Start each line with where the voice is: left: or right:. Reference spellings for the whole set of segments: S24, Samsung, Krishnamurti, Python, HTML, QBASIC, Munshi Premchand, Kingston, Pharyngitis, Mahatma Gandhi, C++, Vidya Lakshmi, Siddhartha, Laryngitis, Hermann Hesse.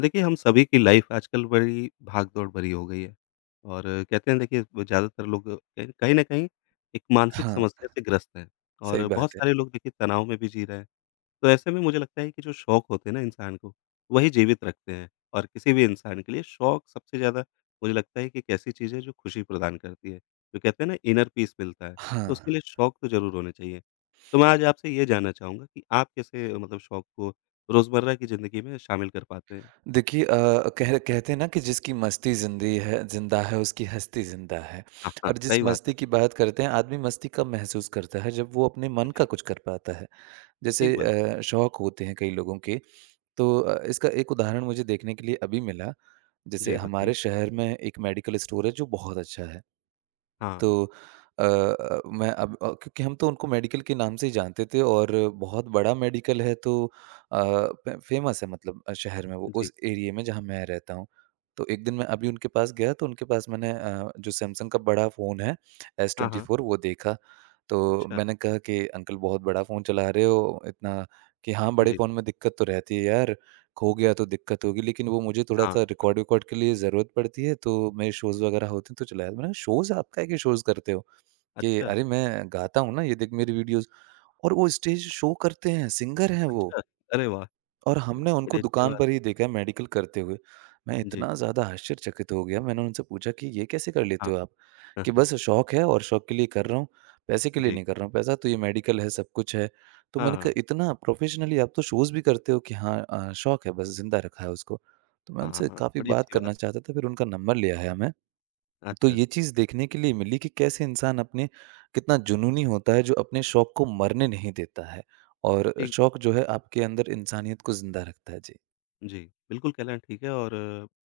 left: देखिए, हम सभी की लाइफ़ आजकल बड़ी भाग-दौड़ भरी हो गई है और कहते हैं देखिए ब ज़्यादातर लोग कहीं कहीं न कहीं एक मानसिक
right: हाँ,
left: समस्या से ग्रस्त हैं
right: सही
left: और बहुत
right: बात है।
left: सारे लोग देखिए तनाव में भी जी रहे हैं। तो ऐसे में मुझे लगता है कि जो शौक होते हैं ना इंसान को, वही जीवित रखते हैं और किसी भी इंसान के लिए शौक सबसे ज़्यादा मुझे लगता है कि एक ऐसी चीज़ है जो खुशी प्रदान करती है। जो कहते हैं ना इनर पीस मिलता है,
right: हाँ,
left: तो उसके लिए शौक तो ज़रूर होने चाहिए। तो मैं आज आपसे ये जानना चाहूँगा कि आप कैसे मतलब शौक को रोज़मर्रा की ज़िंदगी में शामिल कर पाते हैं?
right: देखिए कह कहते हैं ना कि जिसकी मस्ती ज़िंदी है ज़िंदा है उसकी हस्ती ज़िंदा है
left: हाँ, हाँ,
right: और जिस
left: सही बात है।
right: मस्ती की बात करते हैं आदमी मस्ती कब महसूस करता है जब वो अपने मन का
left: जी,
right: कुछ कर पाता है।
left: ठीक
right: जैसे
left: बात है।
right: शौक होते हैं कई लोगों के। तो इसका एक उदाहरण मुझे देखने के लिए अभी मिला। जैसे
left: जी, बताइए?
right: हमारे शहर में एक मेडिकल स्टोर है जो बहुत अच्छा है।
left: हाँ,
right: तो मैं अब क्योंकि हम तो उनको मेडिकल के नाम से ही जानते थे और बहुत बड़ा मेडिकल है, तो अ, फ फ़ेमस है मतलब शहर में, वो
left: जी।
right: उस एरिये में जहाँ मैं रहता हूँ। तो एक दिन मैं अभी उनके पास गया तो उनके पास मैंने जो सैमसंग का बड़ा फ़ोन है एस
left: हाँ, हाँ,
right: 24 वो देखा। तो
left: अच्छा,
right: मैंने कहा कि अंकल बहुत बड़ा फ़ोन चला रहे हो इतना। कि हाँ, बड़े
left: जी,
right: फ़ोन में दिक्कत तो रहती है यार। खो गया तो दिक्कत होगी, लेकिन वो मुझे
left: हाँ,
right: थोड़ा-सा रिकॉर्ड-विकॉर्ड के लिए ज़रूरत पड़ती है, तो मेरे शोज़ वगैरह होते हैं, तो चलाया। मैंने कहा, "शोज़ आपका है कि शोज़ करते हो?" कि,
left: अच्छा,
right: "अरे! मैं गाता हूँ ना, ये देख मेरी वीडियोज़।" और वो स्टेज शो करते हैं, सिंगर हैं वो।
left: अच्छा, अरे वाह!
right: और हमने उनको
left: बड़ी अच्छी
right: दुकान
left: बात
right: पर ही देखा मेडिकल करते हुए। मैं
left: है। जी,
right: इतना ज़्यादा आश्चर्यचकित हो गया, मैंने उनसे पूछा कि ये कैसे कर लेते
left: हाँ,
right: हो आप?
left: हाँ,
right: कि
left: हाँ,
right: बस शौक है और शौक के लिए कर रहा हूँ, पैसे के लिए
left: जी,
right: नहीं कर रहा हूँ। पैसा तो ये मेडिकल है, सब कुछ है। तो
left: हाँ,
right: मैंने कहा
left: हाँ,
right: इतना प्रोफ़ेशनली आप तो शोज़ भी करते हो। कि हाँ, शौक है बस, ज़िंदा रखा है उसको। तो मैं
left: हाँ,
right: उनसे
left: हाँ,
right: काफ़ी
left: बड़ी
right: बात
left: अच्छी बात
right: करना चाहता था, फिर उनका नंबर लिया है हमने।
left: है।
right: तो
left: अच्छा,
right: ये चीज़ देखने के लिए मिली कि कैसे इंसान अपने कितना जुनूनी होता है जो अपने शौक को मरने नहीं देता है और
left: ठीक
right: शौक जो है आपके अंदर इंसानियत को ज़िंदा रखता है। जी।
left: जी, बिल्कुल कहना ठीक है और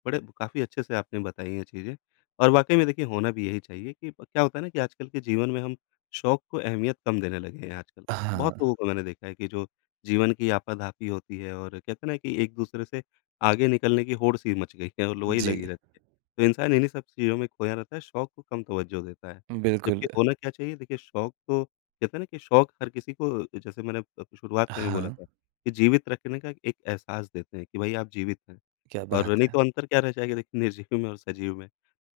left: बड़े काफ़ी अच्छे से आपने बताई ये चीज़ें और वाक़ई में देखिए होना भी यही चाहिए कि क्या होता है ना कि आजकल के जीवन में हम शौक को अहमियत कम देने लगे हैं आजकल। बहुत
right: हाँ।
left: लोगों को मैंने देखा है कि जो जीवन की आपाधापी होती है और कहते हैं ना कि एक-दूसरे से आगे निकलने की होड़-सी मच गई है और ल वही
right: जी,
left: लगी रहती है। तो इंसान इन्हीं सब चीज़ों में खोया रहता है, शौक को कम तवज्जो देता है।
right: बिल्कुल।
left: जबकि होना क्या चाहिए देखिए शौक तो कहते हैं ना कि शौक हर किसी को जैसे मैंने शुरुआत में भी बोला
right: हाँ,
left: था कि जीवित रखने का एक एहसास देते हैं कि भई आप जीवित हैं
right: क्या
left: और
right: बात
left: नहीं
right: है।
left: तो अंतर क्या रह जाएगा देखिए निर्जीव में और सजीव में।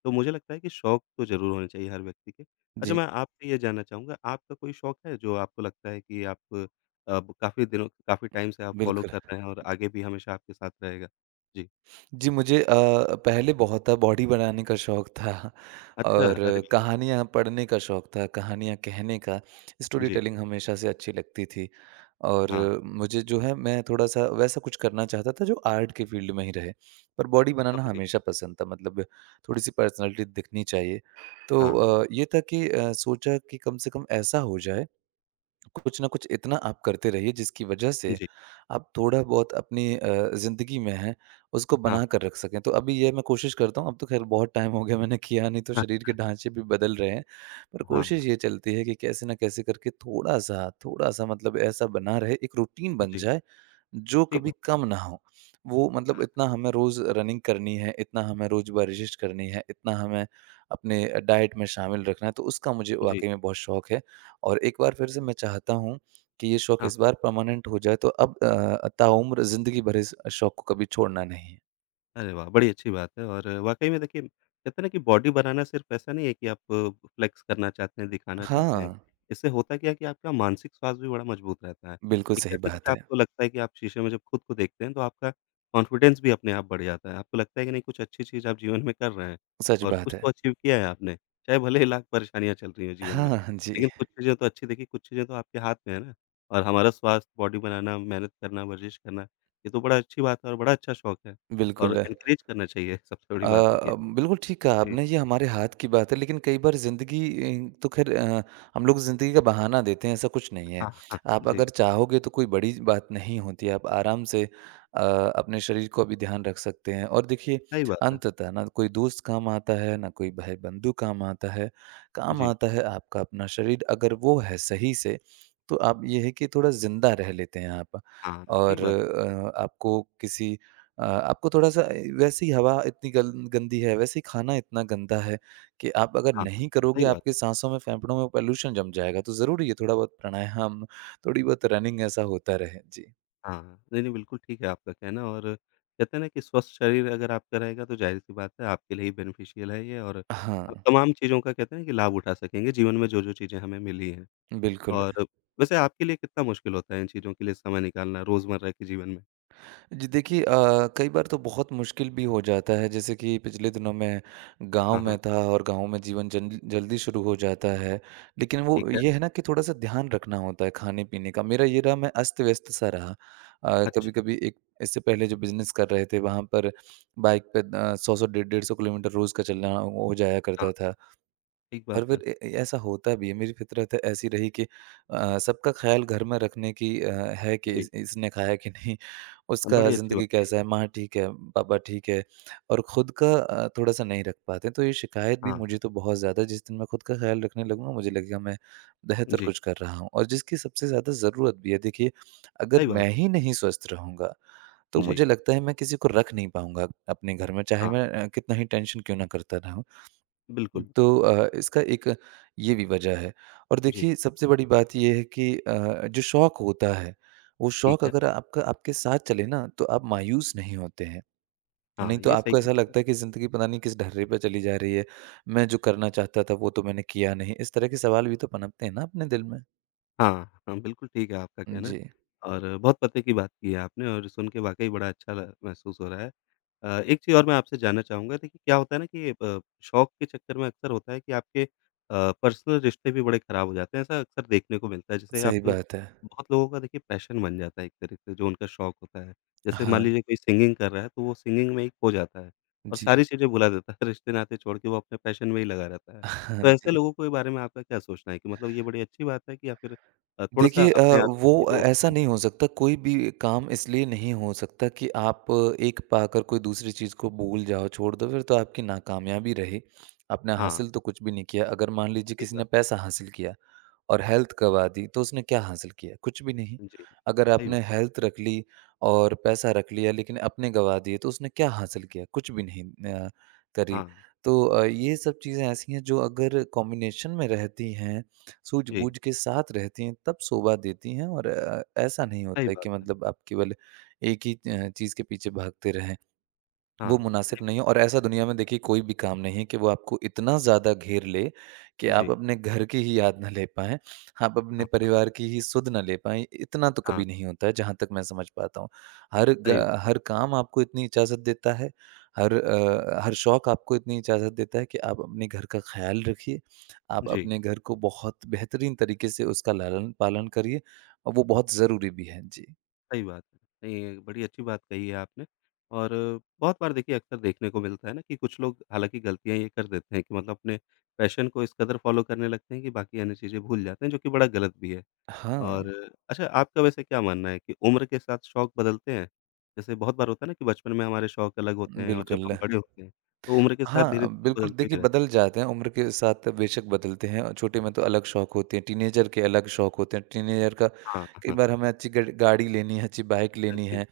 left: तो मुझे लगता है कि शौक तो ज़रूर होने चाहिए हर व्यक्ति के। अच्छा
right: जी,
left: मैं आपसे ये जानना चाहूँगा आपका कोई शौक है जो आपको लगता है कि आप अब काफ़ी दिनों काफ़ी टाइम से आप फ़ॉलो
right: बिल्कुल।
left: कर रहे हैं और आगे भी हमेशा आपके साथ रहेगा? जी।
right: जी, मुझे पहले बहुत था, बॉडी बनाने का शौक था
left: अच्छा,
right: और
left: अरे वाह!
right: कहानियाँ पढ़ने का शौक था, कहानियाँ कहने का। स्टोरी
left: जी,
right: टेलिंग हमेशा से अच्छी लगती थी और
left: हाँ,
right: मुझे जो है, मैं थोड़ा-सा वैसा कुछ करना चाहता था जो आर्ट के फील्ड में ही रहे। पर बॉडी बनाना
left: समझ गया।
right: हमेशा पसंद था, मतलब थोड़ी-सी पर्सनैलिटी दिखनी चाहिए। तो
left: हाँ,
right: ये था कि सोचा कि कम से कम ऐसा हो जाए, कुछ न कुछ इतना आप करते रहिए जिसकी वजह से
left: जी।
right: आप थोड़ा बहुत अपनी ज़िंदगी में हैं उसको
left: हाँ,
right: बना कर
left: हाँ।
right: रख सकें। तो अभी ये मैं कोशिश करता हूँ, अब तो ख़ैर बहुत टाइम हो गया मैंने किया नहीं, तो शरीर के
left: अच्छा,
right: ढाँचे भी बदल रहे हैं। पर
left: हाँ,
right: कोशिश ये चलती है कि कैसे न कैसे करके थोड़ा-सा, थोड़ा-सा मतलब ऐसा बना रहे, एक रूटीन बन
left: जी।
right: जाए जो
left: ठीक
right: कभी
left: बात।
right: कम ना हो। वो मतलब इतना हमें रोज़ रनिंग करनी है, इतना हमें रोज़ वर्जिश करनी है, इतना हमें अपने डाइट में शामिल रखना है, तो उसका मुझे
left: जी,
right: वाक़ई में बहुत शौक है। और एक बार फिर से मैं चाहता हूँ कि ये शौक
left: हाँ।
right: इस बार पर्मानेंट हो जाए, तो अब ताउम्र ज़िंदगी भर इस शौक को कभी छोड़ना नहीं है।
left: अरे वाह! बड़ी अच्छी बात है और वाक़ई में देखिए कहते हैं ना कि बॉडी बनाना सिर्फ़ ऐसा नहीं है कि आप फ्लेक्स करना चाहते हैं, दिखाना चाहते हैं।
right: हाँ,
left: इससे होता क्या है कि आपका मानसिक स्वास्थ्य भी बड़ा मज़बूत रहता है।
right: बिल्कुल
left: एक
right: सही
left: कहते हैं ना
right: बात
left: कि
right: है।
left: आपको लगता है कि आप शीशे में जब खुद को देखते हैं तो आपका कॉन्फिडेंस भी अपने आप बढ़ जाता है। आपको लगता है कि नहीं कुछ अच्छी चीज़ आप जीवन में कर रहे हैं
right: सच
left: और
right: बात
left: कुछ
right: है।
left: तो अचीव किया है आपने, चाहे भले ही लाख परेशानियाँ चल रही हों जीवन में।
right: हाँ, हाँ जी,
left: लेकिन कुछ चीज़ें तो अच्छी देखिए कुछ चीज़ें तो आपके हाथ में है ना। और हमारा स्वास्थ्य, बॉडी बनाना, मेहनत करना, वर्जिश करना, ये तो बड़ा अच्छी बात है और बड़ा अच्छा शौक है। और
right: बिल्कुल।
left: एनकरेज करना चाहिए सबसे बड़ी बात है कि
right: बिल्कुल ठीक कहा
left: जी,
right: आपने, ये हमारे हाथ की बात है, लेकिन कई बार ज़िंदगी तो ख़ैर हम लोग ज़िंदगी का बहाना देते हैं, ऐसा कुछ नहीं है।
left: हाँ, हाँ,
right: आप अगर
left: जी,
right: चाहोगे तो कोई बड़ी बात नहीं होती, आप आराम से अ, अपने शरीर को भी ध्यान रख सकते हैं और देखिए
left: सही बात है।
right: अंततः ना कोई दोस्त काम आता है, ना कोई भाई-बंधु काम
left: जी,
right: आता है आपका अपना शरीर, अगर वो है सही से, तो आप ये है कि थोड़ा ज़िंदा रह लेते हैं आप।
left: हाँ, ठीक
right: और
left: बात है।
right: आपको थोड़ा-सा, वैसे ही हवा इतनी गल गंदी है, वैसे ही खाना इतना गंदा है कि आप अगर
left: हाँ,
right: नहीं करोगे
left: सही बात
right: आपकी
left: है।
right: साँसों में, फेफड़ों में पोल्यूशन जम जाएगा। तो ज़रूरी है थोड़ा बहुत प्राणायाम, थोड़ी बहुत रनिंग ऐसा होता रहे। जी।
left: हाँ, नहीं, नहीं, बिल्कुल ठीक है आपका कहना और कहते हैं ना कि स्वस्थ शरीर अगर आपका रहेगा तो ज़ाहिर-सी बात है आपके लिए ही बेनिफिशियल है ये और आप
right: हाँ,
left: तमाम चीज़ों का कहते हैं ना कि लाभ उठा सकेंगे जीवन में जो-जो चीज़ें हमें मिली हैं।
right: बिल्कुल।
left: और वैसे आपके लिए कितना मुश्किल होता है इन चीज़ों के लिए समय निकालना रोज़मर्रा के जीवन में?
right: जी देखिए, कई बार तो बहुत मुश्किल भी हो जाता है, जैसे कि पिछले दिनों मैं गांव
left: हाँ,
right: में
left: हाँ,
right: था और गांव में जीवन जल्दी शुरू हो जाता है, लेकिन वो
left: ठीक है।
right: ये है ना कि थोड़ा सा ध्यान रखना होता है खाने पीने का। मेरा ये रहा मैं अस्त व्यस्त सा रहा,
left: अच्छा,
right: कभी कभी एक इससे पहले जो बिजनेस कर रहे थे वहां पर बाइक पे सौ सौ डेढ़ डेढ़ सौ किलोमीटर रोज का चलना हो जाया
left: हाँ,
right: करता था।
left: ठीक
right: और
left: बात है।
right: फिर ए ए ऐसा होता भी है, मेरी फ़ितरत ऐसी रही कि सबका ख़्याल घर में रखने की है कि
left: जी,
right: इस इसने खाया कि नहीं,
left: हाँ,
right: उसका
left: बड़ी अच्छी
right: ज़िंदगी
left: बात है ये।
right: कैसा है, माँ ठीक है, पापा ठीक है, और खुद का थोड़ा-सा नहीं रख पाते। तो ये शिकायत भी
left: हाँ,
right: मुझे तो बहुत ज़्यादा, जिस दिन मैं खुद का ख़्याल रखने लगूँगा, मुझे लगेगा मैं बेहतर
left: जी,
right: कुछ कर रहा हूँ और जिसकी सबसे ज़्यादा ज़रूरत भी है। देखिए, अगर
left: सही बात
right: मैं
left: है।
right: ही नहीं स्वस्थ रहूँगा, तो
left: जी,
right: मुझे लगता है मैं किसी को रख नहीं पाऊँगा अपने घर में, चाहे
left: हाँ।
right: मैं कितना ही टेंशन क्यों ना करता रहूँ।
left: बिल्कुल।
right: तो इसका एक ये भी वजह है। और
left: जी,
right: देखिए सबसे बड़ी बात ये है कि जो शौक होता है, वो
left: ठीक
right: शौक
left: है।
right: अगर आपका आपके साथ चले ना, तो आप मायूस नहीं होते हैं। नहीं
left: हाँ,
right: तो
left: ये सही
right: आपको ऐसा
left: कहा।
right: लगता है कि ज़िंदगी पता नहीं किस ढर्रे पे चली जा रही है, मैं जो करना चाहता था वो तो मैंने किया नहीं। इस तरह के सवाल भी तो पनपते हैं ना अपने दिल में।
left: हाँ, हाँ, बिल्कुल ठीक है आपका कहना
right: जी,
left: और बहुत पते की बात की है आपने और सुन के वाक़ई बड़ा अच्छा ल महसूस हो रहा है। एक चीज़ और मैं आपसे जानना चाहूँगा देखिए क्या होता है ना कि शौक के चक्कर में अक्सर होता है कि आपके पर्सनल रिश्ते भी बड़े ख़राब हो जाते हैं, ऐसा अक्सर देखने को मिलता है। जैसे आप
right: सही बात है।
left: बहुत लोगों का देखिए पैशन बन जाता है एक तरीके से जो उनका शौक होता है। जैसे मान
right: हाँ,
left: लीजिए कोई सिंगिंग कर रहा है, तो वो सिंगिंग में ही खो जाता है और
right: जी।
left: सारी चीज़ें भुला देता है, रिश्ते-नाते छोड़ के वो अपने पैशन में ही लगा रहता है। तो
right: हाँ
left: ऐसे
right: जी।
left: लोगों के बारे में आपका क्या सोचना है कि मतलब ये बड़ी अच्छी बात है कि या फिर थोड़ा-सा
right: देखिए,
left: अपने आस के लोगों
right: ऐसा
left: का ध्यान
right: नहीं हो सकता, कोई भी काम इसलिए नहीं हो सकता कि आप एक पाकर कोई दूसरी चीज़ को भूल जाओ, छोड़ दो, फिर तो आपकी नाकामयाबी रही। आपने
left: हाँ,
right: हासिल तो कुछ भी नहीं किया। अगर मान लीजिए
left: ठीक
right: किसी ने
left: बात
right: पैसा हासिल किया और हेल्थ गँवा दी, तो उसने क्या हासिल किया? कुछ भी नहीं।
left: है। जी,
right: अगर
left: सही
right: आपने
left: बात
right: हेल्थ रख ली और पैसा रख लिया लेकिन अपने गँवा दिए, तो उसने क्या हासिल किया? कुछ भी नहीं अ, करी।
left: हाँ,
right: तो ये सब चीज़ें ऐसी हैं जो अगर कॉम्बिनेशन में रहती हैं,
left: जी,
right: सूझबूझ के साथ रहती हैं, तब शोभा देती हैं। और ऐसा नहीं
left: सही
right: होता है
left: बात
right: कि
left: है।
right: मतलब आप केवल एक ही चीज़ के पीछे भागते रहें।
left: हाँ,
right: वो मुनासिब
left: नहीं
right: नहीं
left: बिल
right: है। और ऐसा दुनिया में देखिए कोई भी काम नहीं है कि वो आपको इतना ज़्यादा घेर ले कि आप
left: जी,
right: अपने घर की ही याद ना ले पाएँ, आप अपने
left: हाँ,
right: परिवार की ही सुध ना ले पाएँ, इतना तो
left: हाँ,
right: कभी नहीं होता है जहाँ तक मैं समझ पाता हूँ।
left: सही बात है।
right: हर काम आपको इतनी इजाज़त देता है, हर शौक आपको इतनी इजाज़त देता है कि आप अपने घर का ख़्याल रखिए, आप
left: जी,
right: अपने घर को बहुत बेहतरीन तरीके से उसका लालन पालन करिए और वो बहुत ज़रूरी भी है। जी।
left: सही बात है। नहीं, बड़ी अच्छी बात कही है आपने और बहुत बार देखिए अक्सर देखने को मिलता है ना कि कुछ लोग हालाँकि गलतियाँ ये कर देते हैं कि मतलब अपने पैशन को इस कदर फ़ॉलो करने लगते हैं कि बाकी अन्य चीज़ें भूल जाते हैं, जो कि बड़ा गलत भी है। और
right: हाँ,
left: अच्छा आपका वैसे क्या मानना है कि उम्र के साथ शौक बदलते हैं? जैसे बहुत बार होता है ना कि बचपन में हमारे शौक अलग होते हैं और जब
right: बिल्कुल।
left: हम बड़े होते हैं, तो उम्र के साथ
right: हाँ,
left: धीरे-धीरे
right: बिल्कुल
left: बदलते
right: देखिए
left: भी रहते
right: बदल
left: हैं।
right: जाते हैं, उम्र के साथ बेशक बदलते हैं। और छोटे में तो अलग शौक होते हैं, टीनेजर के अलग शौक होते हैं। टीनेजर का
left: हाँ,
right: कई
left: हाँ।
right: बार हमें अच्छी गड गाड़ी लेनी है, अच्छी बाइक
left: हाँ
right: लेनी
left: जी,
right: है।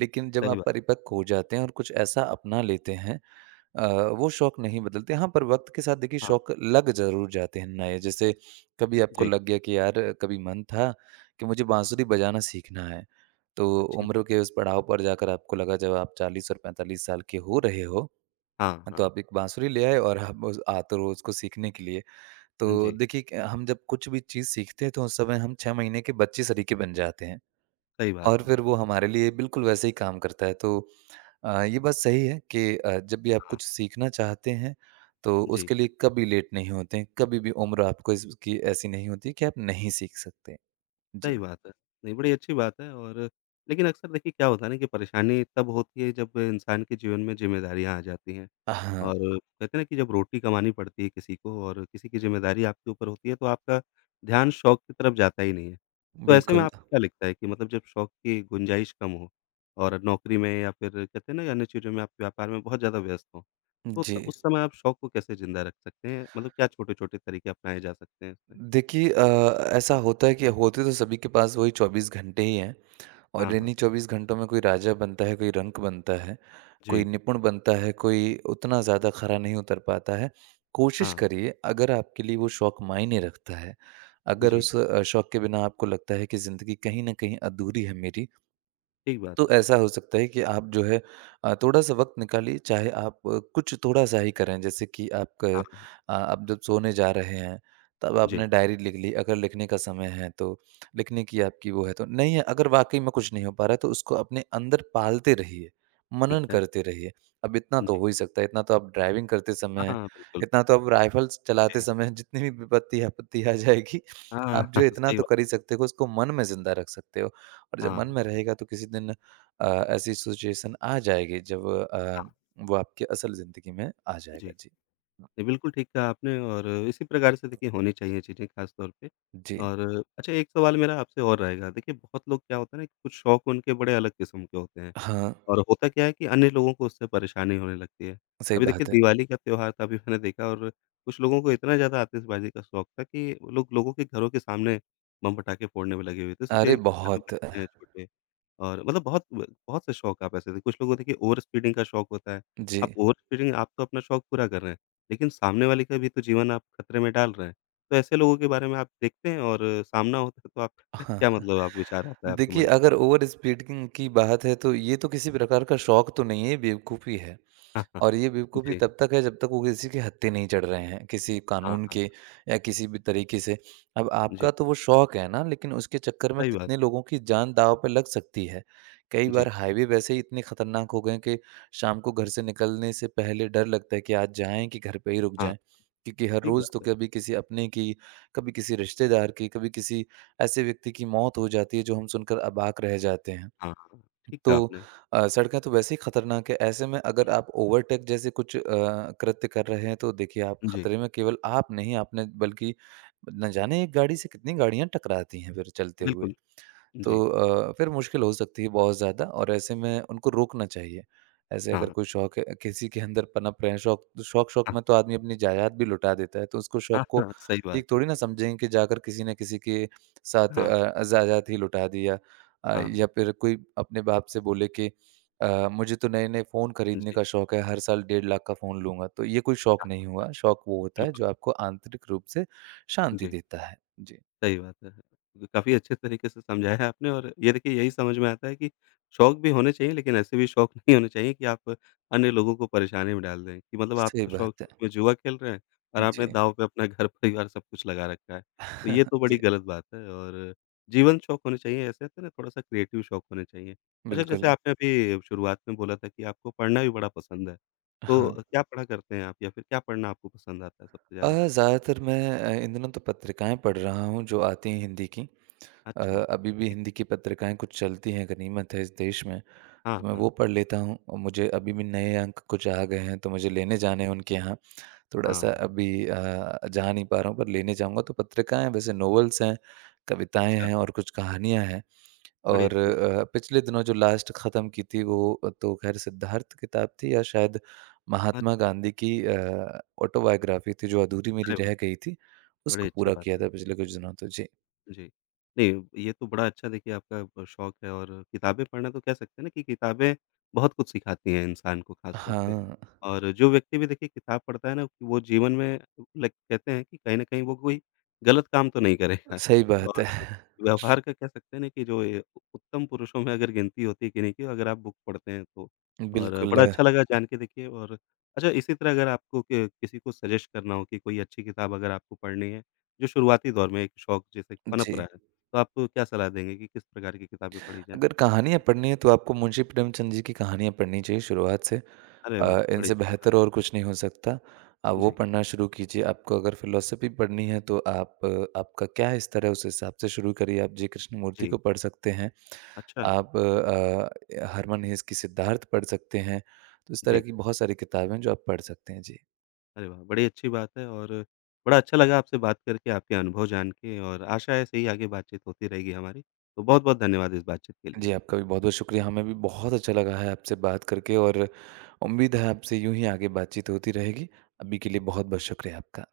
right: लेकिन जब
left: सही
right: आप
left: बात।
right: परिपक्व हो जाते हैं और कुछ ऐसा अपना लेते हैं अ, वो शौक नहीं बदलते। हाँ, पर वक़्त के साथ देखिए
left: हाँ,
right: शौक लग ज़रूर जाते हैं नए। जैसे कभी आपको
left: जी,
right: लग गया कि यार कभी मन था कि मुझे बाँसुरी बजाना सीखना है। तो
left: अच्छी
right: उम्र
left: बात
right: के
left: है।
right: उस पड़ाव पर जाकर आपको लगा जब आप 40 और 45 साल के हो रहे हो,
left: हाँ,
right: हाँ, तो
left: हाँ।
right: आप एक बाँसुरी ले आए और हम उस आते रोज़ को सीखने के लिए।
left: हाँ
right: तो
left: जी,
right: देखिए, क हम जब कुछ भी चीज़ सीखते हैं तो उस समय हम 6 महीने के बच्चे सरीखे बन जाते हैं
left: सही बात
right: और
left: है।
right: फिर वो हमारे लिए बिल्कुल वैसे ही काम करता है। तो ये बात सही है कि जब भी आप
left: हाँ,
right: कुछ सीखना चाहते हैं तो
left: जी।
right: उसके लिए कभी लेट नहीं होते हैं, कभी भी उम्र आपको इसकी ऐसी नहीं होती कि आप नहीं सीख सकते। जी।
left: सही बात है। नहीं, बड़ी अच्छी बात है और लेकिन अक्सर देखिए क्या होता है ना कि परेशानी तब होती है जब इंसान के जीवन में ज़िम्मेदारियाँ आ जाती हैं।
right: हाँ,
left: और कहते हैं ना कि जब रोटी कमानी पड़ती है किसी को और किसी की ज़िम्मेदारी आपके ऊपर होती है तो आपका ध्यान शौक की तरफ जाता ही नहीं है। तो ऐसे में
right: बिल्कुल।
left: आपको क्या लगता है कि मतलब जब शौक की गुंजाइश कम हो और नौकरी में या फिर कहते हैं ना कि अन्य चीज़ों में आप व्यापार में बहुत ज़्यादा व्यस्त हों, तो
right: जी।
left: त उस समय आप शौक को कैसे ज़िंदा रख सकते हैं? मतलब क्या छोटे-छोटे तरीके अपनाए जा सकते हैं इसमें?
right: देखिए ऐसा होता है कि होते तो सभी के पास वही 24 घंटे ही हैं। और
left: हाँ, हाँ।
right: इन्हीं 24 घंटों में कोई राजा बनता है, कोई रंक बनता है, कोई
left: जी।
right: निपुण बनता है, कोई उतना ज़्यादा खरा नहीं उतर पाता है। कोशिश
left: हाँ, हाँ।
right: करिए, अगर आपके लिए वो शौक मायने रखता है, अगर
left: जी।
right: उस शौक के बिना आपको लगता है कि ज़िंदगी कहीं न कहीं अधूरी है मेरी,
left: ठीक बात
right: तो
left: है।
right: ऐसा हो सकता है कि आप जो है थोड़ा-सा वक़्त निकालिए, चाहे आप कुछ थोड़ा-सा ही करें। जैसे कि आप
left: हाँ, हाँ।
right: अ, आप जब सोने जा रहे हैं, तब
left: जी,
right: आपने डायरी लिख ली, अगर लिखने का समय है तो, लिखने की आपकी वो है तो। नहीं है, अगर वाक़ई में कुछ नहीं हो पा रहा है, तो उसको अपने अंदर पालते रहिए,
left: ठीक
right: मनन
left: है।
right: करते रहिए। अब इतना तो
left: जी।
right: हो ही सकता है, इतना तो आप ड्राइविंग करते
left: हाँ,
right: समय,
left: हाँ, बिल्कुल।
right: इतना तो आप राइफ़ल्स चलाते
left: जी।
right: समय जितनी भी विपत्ति आपत्ति आ जाएगी,
left: हाँ,
right: आप जो इतना
left: सही
right: तो
left: बात।
right: कर ही सकते हो, उसको मन में ज़िंदा रख सकते हो। और जब
left: हाँ,
right: मन में रहेगा तो किसी दिन ऐसी सिचुएशन आ जाएगी जब
left: हाँ।
right: वो आपकी असल ज़िंदगी में आ
left: जी।
right: जाएगा। जी।
left: नहीं, बिल्कुल ठीक कहा आपने और इसी प्रकार से देखिए होनी चाहिए चीज़ें ख़ास तौर पे।
right: जी।
left: और अच्छा एक सवाल मेरा आपसे और रहेगा। देखिए बहुत लोग क्या होता है ना, कुछ शौक उनके बड़े अलग किस्म के होते हैं।
right: हाँ,
left: और होता क्या है कि अन्य लोगों को उससे परेशानी होने लगती है।
right: सही
left: अभी देखिए
right: बात है।
left: दिवाली का त्योहार था अभी मैंने देखा और कुछ लोगों को इतना ज़्यादा आतिशबाज़ी का शौक था कि वो लोग लोगों के घरों के सामने बम पटाखे फोड़ने में लगे हुए थे। सोचिए
right: अरे!
left: घर में
right: बहुत।
left: बच्चे हैं छोटे और मतलब बहुत ब बहुत से शौक आप ऐसे थे। कुछ लोगों को देखिए ओवर स्पीडिंग का शौक होता है।
right: जी।
left: आप ओवर स्पीडिंग आप तो अपना शौक पूरा कर रहे हैं, लेकिन सामने वाले का भी तो जीवन आप खतरे में डाल रहे हैं। तो ऐसे लोगों के बारे में आप देखते हैं और सामना होता है तो आप
right: हाँ,
left: क्या
right: हाँ।
left: मतलब आप विचार आता है आपके
right: देखिए
left: मन में?
right: अगर ओवर स्पीडिंग की बात है तो ये तो किसी प्रकार का शौक तो नहीं है, ये बेवकूफ़ी है।
left: हाँ, हाँ।
right: और ये बेवकूफ़ी
left: जी।
right: तब तक है जब तक वो किसी के हत्थे नहीं चढ़ रहे हैं, किसी
left: हाँ,
right: कानून
left: हाँ।
right: के या किसी भी तरीके से। अब
left: जी।
right: आपका तो वो शौक है ना, लेकिन उसके चक्कर में
left: सही बात।
right: कितने लोगों की जान दाँव पे लग सकती है। कई बार
left: जी,
right: हाईवे वैसे ही इतने खतरनाक हो गए हैं कि शाम को घर से निकलने से पहले डर लगता है कि आज जाएँ कि घर पे ही रुक
left: हाँ,
right: जाएँ। क्योंकि हर
left: ठीक
right: रोज़ तो
left: बात है।
right: कभी किसी अपने की, कभी किसी रिश्तेदार की, कभी किसी ऐसे व्यक्ति की मौत हो जाती है जो हम सुनकर अबाक रह जाते हैं।
left: हाँ, हाँ, ठीक कहा
right: तो
left: आपने।
right: सड़कें तो वैसे ही खतरनाक है। ऐसे में अगर आप ओवरटेक जैसे कुछ कृत्य कर रहे हैं तो देखिए आप
left: जी,
right: खतरे में केवल आप नहीं आपने बल्कि न जाने एक गाड़ी से कितनी गाड़ियाँ टकराती हैं फिर चलते हुए।
left: बिल्कुल, जी,
right: तो फिर मुश्किल हो सकती है बहुत ज़्यादा और ऐसे में उनको रोकना चाहिए। ऐसे अगर
left: हाँ,
right: कोई शौक है किसी के अंदर पनप रहे हैं शौक शौक-शौक
left: हाँ,
right: में तो आदमी अपनी जायदाद भी लुटा देता है, तो उसको
left: हाँ,
right: शौक को
left: हाँ, सही बात
right: ठीक
left: है।
right: थोड़ी ना समझेंगे कि जाकर किसी न किसी के साथ
left: हाँ,
right: जायदाद ही लुटा दी या
left: हाँ,
right: या फिर कोई अपने बाप से बोले कि मुझे तो नए-नए फ़ोन खरीदने
left: जी,
right: का शौक है, हर साल 1.5 लाख का फ़ोन लूँगा, तो ये कोई शौक नहीं
left: हाँ,
right: हुआ। शौक वो होता है
left: बिल्कुल,
right: जो आपको आंतरिक रूप से शांति
left: जी।
right: देता है। जी,
left: सही बात है। काफ़ी अच्छे तरीके से समझाया आपने और ये देखिए यही समझ में आता है कि शौक भी होने चाहिए लेकिन ऐसे भी शौक नहीं होने चाहिए कि आप अन्य लोगों को परेशानी में डाल दें कि मतलब आप
right: सही
left: तो शौक
right: बात है।
left: शौक में जुआ खेल रहे हैं और आपने
right: जी,
left: दाँव पे अपना घर परिवार सब कुछ लगा रखा है। तो ये तो बड़ी
right: जी।
left: गलत बात है और जीवंत शौक होने चाहिए ऐसे होते हैं ना थोड़ा-सा क्रिएटिव शौक होने चाहिए। अच्छा जैसे
right: बिल्कुल,
left: आपने अभी शुरुआत में बोला था कि आपको पढ़ना भी बड़ा पसंद है। तो
right: हाँ।
left: क्या पढ़ा करते हैं आप या फिर क्या पढ़ना आपको पसंद आता है सबसे ज़्यादा?
right: ज़्यादातर मैं इन दिनों तो पत्रिकाएँ पढ़ रहा हूँ जो आती हैं हिंदी की। अ,
left: अच्छा,
right: अभी भी
left: ठीक
right: हिंदी
left: है।
right: की पत्रिकाएँ कुछ चलती हैं, गनीमत है इस देश में, तो
left: हाँ,
right: मैं
left: हाँ।
right: वो पढ़ लेता हूँ। और मुझे अभी भी नए अंक कुछ आ गए हैं, तो मुझे लेने जाने हैं उनके यहाँ। थोड़ा-सा
left: हाँ।
right: अभी जा नहीं पा रहा हूँ पर लेने जाऊँगा। तो पत्रिकाएँ वैसे नॉवेल्स हैं, कविताएँ
left: अच्छा,
right: हैं और कुछ कहानियाँ हैं।
left: बड़ी
right: और
left: अच्छी
right: पिछले दिनों जो लास्ट ख़त्म की थी वो तो ख़ैर सिद्धार्थ किताब थी या शायद महात्मा
left: अच्छा,
right: गांधी की ऑटोबायोग्राफ़ी थी जो अधूरी मेरी
left: अरे वाह!
right: रह गई थी,
left: बड़ी
right: उसको
left: अच्छी
right: पूरा
left: बात
right: किया
left: है।
right: था पिछले कुछ दिनों तो। जी।
left: जी। नहीं, ये तो बड़ा अच्छा देखिए आपका शौक है और किताबें पढ़ना तो कह सकते हैं ना कि किताबें बहुत कुछ सिखाती हैं इंसान को ख़ास तौर पे।
right: हाँ,
left: और जो व्यक्ति भी देखिए किताब पढ़ता है ना, कि वो जीवन में लाइक कहते हैं कि कहीं न कहीं वो कोई गलत काम तो नहीं करेगा।
right: सही बात
left: और
right: है।
left: व्यवहार का कह सकते हैं ना कि जो ये उ उत्तम पुरुषों में अगर गिनती होती है किन्हीं की अगर आप बुक पढ़ते हैं तो। और
right: बिल्कुल,
left: बड़ा अच्छा लगा जान के देखिए और अच्छा इसी तरह अगर आपको क किसी को सजेस्ट करना हो कि कोई अच्छी किताब अगर आपको पढ़नी है, जो शुरुआती दौर में एक शौक जैसे
right: जी।
left: पनप रहा है, तो आप क्या सलाह देंगे कि किस प्रकार की किताबें पढ़ी जाएँ?
right: अगर कहानियाँ पढ़नी है तो आपको मुंशी प्रेमचंद जी की कहानियाँ पढ़नी चाहिए शुरुआत से।
left: अरे वाह! बड़ी
right: इनसे
left: अच्छी बात
right: बेहतर
left: है।
right: और कुछ नहीं हो सकता। आप वो
left: जी,
right: पढ़ना शुरू कीजिए। आपको अगर फ़िलॉसफ़ी पढ़नी है तो आप आपका क्या स्तर है उस हिसाब से शुरू करिए। आप जी कृष्णमूर्ति
left: जी।
right: को पढ़ सकते हैं।
left: अच्छा,
right: आप हरमन हेस की सिद्धार्थ पढ़ सकते हैं। तो इस तरह
left: जी।
right: की बहुत सारी किताबें हैं जो आप पढ़ सकते हैं। जी।
left: अरे वाह! बड़ी अच्छी बात है और बड़ा अच्छा लगा आपसे बात करके, आपके अनुभव जान के और आशा है ऐसे ही आगे बातचीत होती रहेगी हमारी। तो बहुत-बहुत धन्यवाद इस बातचीत के लिए।
right: जी, आपका भी बहुत-बहुत शुक्रिया। हमें भी बहुत अच्छा लगा है आपसे बात करके और उम्मीद है आपसे यूँ ही आगे बातचीत होती रहेगी। अभी के लिए बहुत-बहुत शुक्रिया आपका।